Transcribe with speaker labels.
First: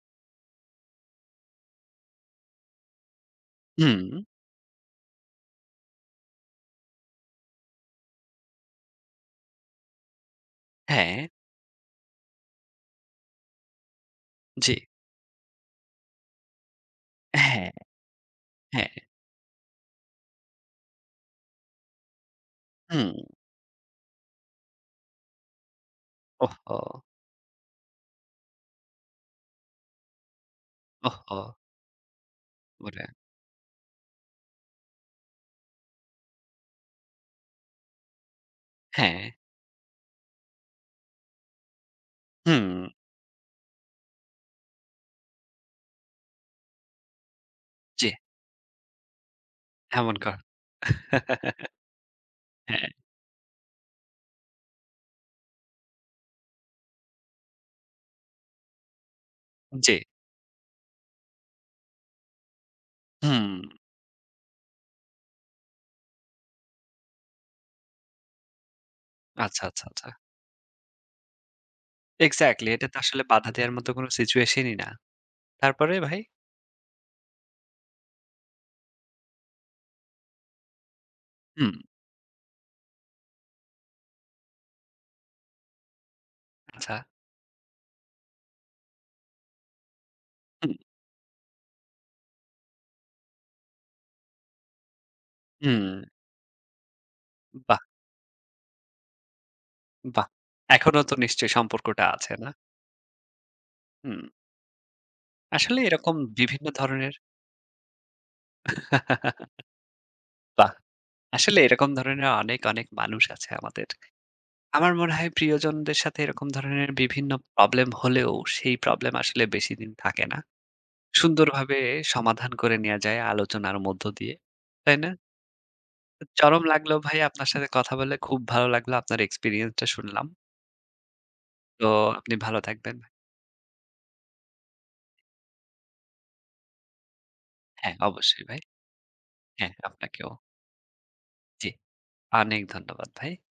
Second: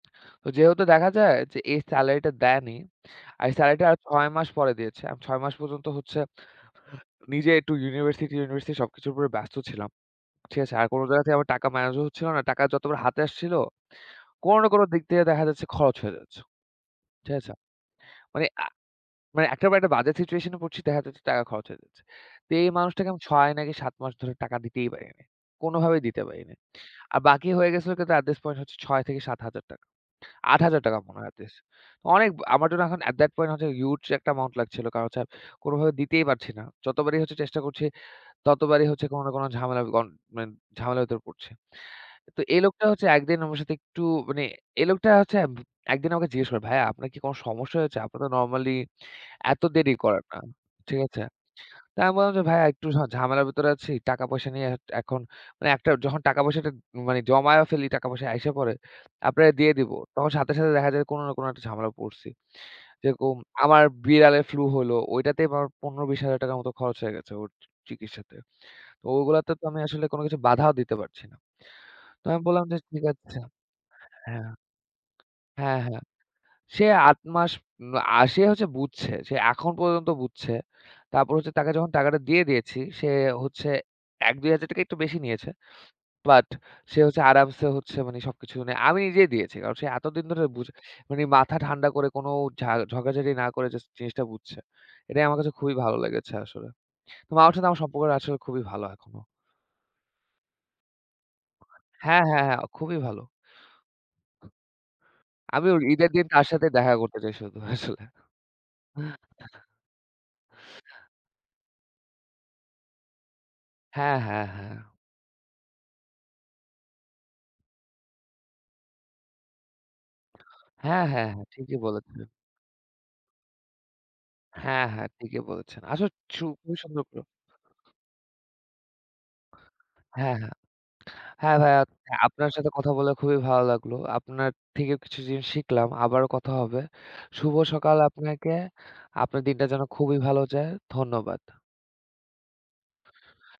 Speaker 1: ওই যেহেতু দেখা যায় যে এই সেলারিটা দেয়নি। আর এই সেলারিটা আর
Speaker 2: হুম।
Speaker 1: ৬ মাস পরে দিয়েছে। আমি ৬ মাস পর্যন্ত হচ্ছে নিজে একটু ইউনিভার্সিটি ইউনিভার্সিটি সবকিছুর উপরে ব্যস্ত ছিলাম, ঠিক আছে? আর কোন জায়গা
Speaker 2: হ্যাঁ।
Speaker 1: থেকে আমার টাকা ম্যানেজও হচ্ছিল না। টাকা যতবার হাতে আসছিল, কোন না
Speaker 2: জি।
Speaker 1: কোন দিক থেকে দেখা যাচ্ছে খরচ হয়ে যাচ্ছে, ঠিক আছে?
Speaker 2: হ্যাঁ,
Speaker 1: মানে আ
Speaker 2: হ্যাঁ।
Speaker 1: মানে একটার একটা বাজে সিচুয়েশন এ পড়ছি। দেখা যাচ্ছে টাকা খরচ হয়ে যাচ্ছে। তো এই মানুষটাকে
Speaker 2: হুম।
Speaker 1: আমি ৬ নাকি ৭ মাস ধরে টাকা দিতেই পারিনি। কোনভাবেই দিতে পারি নাই।
Speaker 2: ওহহো!
Speaker 1: আর বাকি হয়ে গেছিলো কিন্তু অ্যাট দিস পয়েন্ট হচ্ছে ৳৬০০০ থেকে ৳৭০০০ ৳৮০০০ মনে হয়
Speaker 2: ওহহো!
Speaker 1: এটলিস্ট। অনেক ব আমার জন্য এখন
Speaker 2: ওরে!
Speaker 1: অ্যাট দ্যাট পয়েন্ট হচ্ছে হিউজ একটা অ্যামাউন্ট লাগছিল। কারণ হচ্ছে কোনভাবে দিতেই পারছি না। যতবারই হচ্ছে চেষ্টা করছি, ততবারই হচ্ছে কোন না
Speaker 2: হ্যাঁ।
Speaker 1: কোন ঝামেলা গন মেন্ট ঝামেলার ভিতর পড়ছে। তো এই লোকটা
Speaker 2: হুম।
Speaker 1: হচ্ছে একদিন আমার সাথে একটু মানে এই লোকটা হচ্ছে ভু একদিন আমাকে জিজ্ঞেস করে "ভাইয়া আপনার কি কোন সমস্যা হয়েছে?
Speaker 2: জি।
Speaker 1: আপনি তো নরমালি এত দেরি
Speaker 2: এমন
Speaker 1: করেন
Speaker 2: ক
Speaker 1: না।" ঠিক আছে? তো আমি বললাম যে, "ভাইয়া একটু
Speaker 2: হ্যাঁ।
Speaker 1: ঝা ঝামেলার ভিতরে আছি। টাকা পয়সা নিয়ে এট এখন মানে একটার যখন টাকা পয়সাটা মানে জমায়ে ফেলি টাকা পয়সা আইসা পড়ে আপনারা দিয়ে দিব।"
Speaker 2: জ্বী।
Speaker 1: তখন সাথে, সাথে দেখা যায় কোন না কোন একটা ঝামেলা পড়ছি। যেরকম
Speaker 2: হুম।
Speaker 1: আমার বিড়ালের ফ্লু হইলো। ওইটাতেই আমার ৳১৫-২০,০০০ মতো খরচ হয়ে গেছে ওর চি চিকিৎসাতে। তো গুইলাতে
Speaker 2: আচ্ছা,
Speaker 1: তো আমি
Speaker 2: আচ্ছা,
Speaker 1: আসলে
Speaker 2: আচ্ছা।
Speaker 1: কিছু বাধাও দিতে পারছি না। তো আমি বললাম
Speaker 2: এক্সাক্টলি।
Speaker 1: যে
Speaker 2: এটা তো
Speaker 1: ঠিক
Speaker 2: আসলে
Speaker 1: আছে।
Speaker 2: বাধা দেয়ার মত কোন
Speaker 1: হ্যাঁ।
Speaker 2: সিচুয়েশন ই না।
Speaker 1: হ্যাঁ,
Speaker 2: তারপরে
Speaker 1: হ্যাঁ।
Speaker 2: ভাই?
Speaker 1: সে ৮ মাস উম আ সে হচ্ছে বুঝছে। সে এখন পর্যন্ত বুঝছে। তারপর হচ্ছে তাকে
Speaker 2: হুম।
Speaker 1: যখন টাকাটা দিয়ে দিয়েছি, সে হচ্ছে ৳১-২,০০০ একটু বেশি নিয়েছে। বাট
Speaker 2: আচ্ছা।
Speaker 1: সে হচ্ছে আরামসে হচ্ছে মানে সবকিছু আমি নিজেই দিয়েছি। কারণ সে এতদিন ধরে বুঝে
Speaker 2: হুম।
Speaker 1: মানে মাথা ঠান্ডা করে কোন ঝা ঝগড়াঝাটি না করে যাস্ট জিনিসটা বুঝছে। এটাই আমার কাছে খুবই ভালো
Speaker 2: হুম।
Speaker 1: লেগেছে আসলে। ওই মানুষের সাথে আমার
Speaker 2: বাহ!
Speaker 1: সম্পর্ক টা খুবই ভালো এখনো।
Speaker 2: বাহ! এখনও তো নিশ্চয়ই সম্পর্কটা
Speaker 1: হ্যাঁ,
Speaker 2: আছে
Speaker 1: হ্যাঁ,
Speaker 2: না?
Speaker 1: হ্যাঁ। খুবই ভালো।
Speaker 2: হুম।
Speaker 1: আমি ঐ
Speaker 2: আসলে
Speaker 1: ঈদের
Speaker 2: এরকম
Speaker 1: দিন তার
Speaker 2: বিভিন্ন
Speaker 1: সাথে দেখা
Speaker 2: ধরনের
Speaker 1: করতে চাই শুধু আসলে।
Speaker 2: বাহ! আসলে এরকম ধরনের অনেক, অনেক মানুষ আছে আমাদের।
Speaker 1: হ্যাঁ, হ্যাঁ, হ্যাঁ।
Speaker 2: আমার মনে হয় প্রিয়জনদের সাথে এরকম ধরনের বিভিন্ন প্রবলেম হলেও সেই প্রবলেম আসলে বেশিদিন থাকে না।
Speaker 1: হ্যাঁ, হ্যাঁ, হ্যাঁ। ঠিকই
Speaker 2: সুন্দরভাবে
Speaker 1: বলেছিলেন।
Speaker 2: সমাধান করে নেয়া যায় আলোচনার মধ্য দিয়ে,
Speaker 1: হ্যাঁ,
Speaker 2: তাই
Speaker 1: হ্যাঁ,
Speaker 2: না?
Speaker 1: ঠিকই বলেছেন। আসলে চু [unintelligible]
Speaker 2: চরম
Speaker 1: খুবই
Speaker 2: লাগলো
Speaker 1: সুন্দর
Speaker 2: ভাইয়া আপনার সাথে কথা বলে। খুব ভালো লাগলো আপনার এক্সপেরিয়েন্সটা শুনলাম।
Speaker 1: হ্যাঁ, হ্যাঁ। হ্যাঁ, ভাইয়া
Speaker 2: তো
Speaker 1: হচ্ছে
Speaker 2: আপনি
Speaker 1: আপনার
Speaker 2: ভালো
Speaker 1: সাথে কথা
Speaker 2: থাকবেন।
Speaker 1: বলে খুবই ভালো লাগলো। আপনার থেকেও কিছু জিনিস শিখলাম। আবারো কথা হবে। শুভ
Speaker 2: হ্যাঁ,
Speaker 1: সকাল
Speaker 2: অবশ্যই
Speaker 1: আপনাকে।
Speaker 2: ভাই।
Speaker 1: আপনার দিনটা
Speaker 2: হ্যাঁ,
Speaker 1: যেন খুবই
Speaker 2: আপনাকেও।
Speaker 1: ভালো যায়। ধন্যবাদ।
Speaker 2: জ্বী, অনেক ধন্যবাদ ভাই।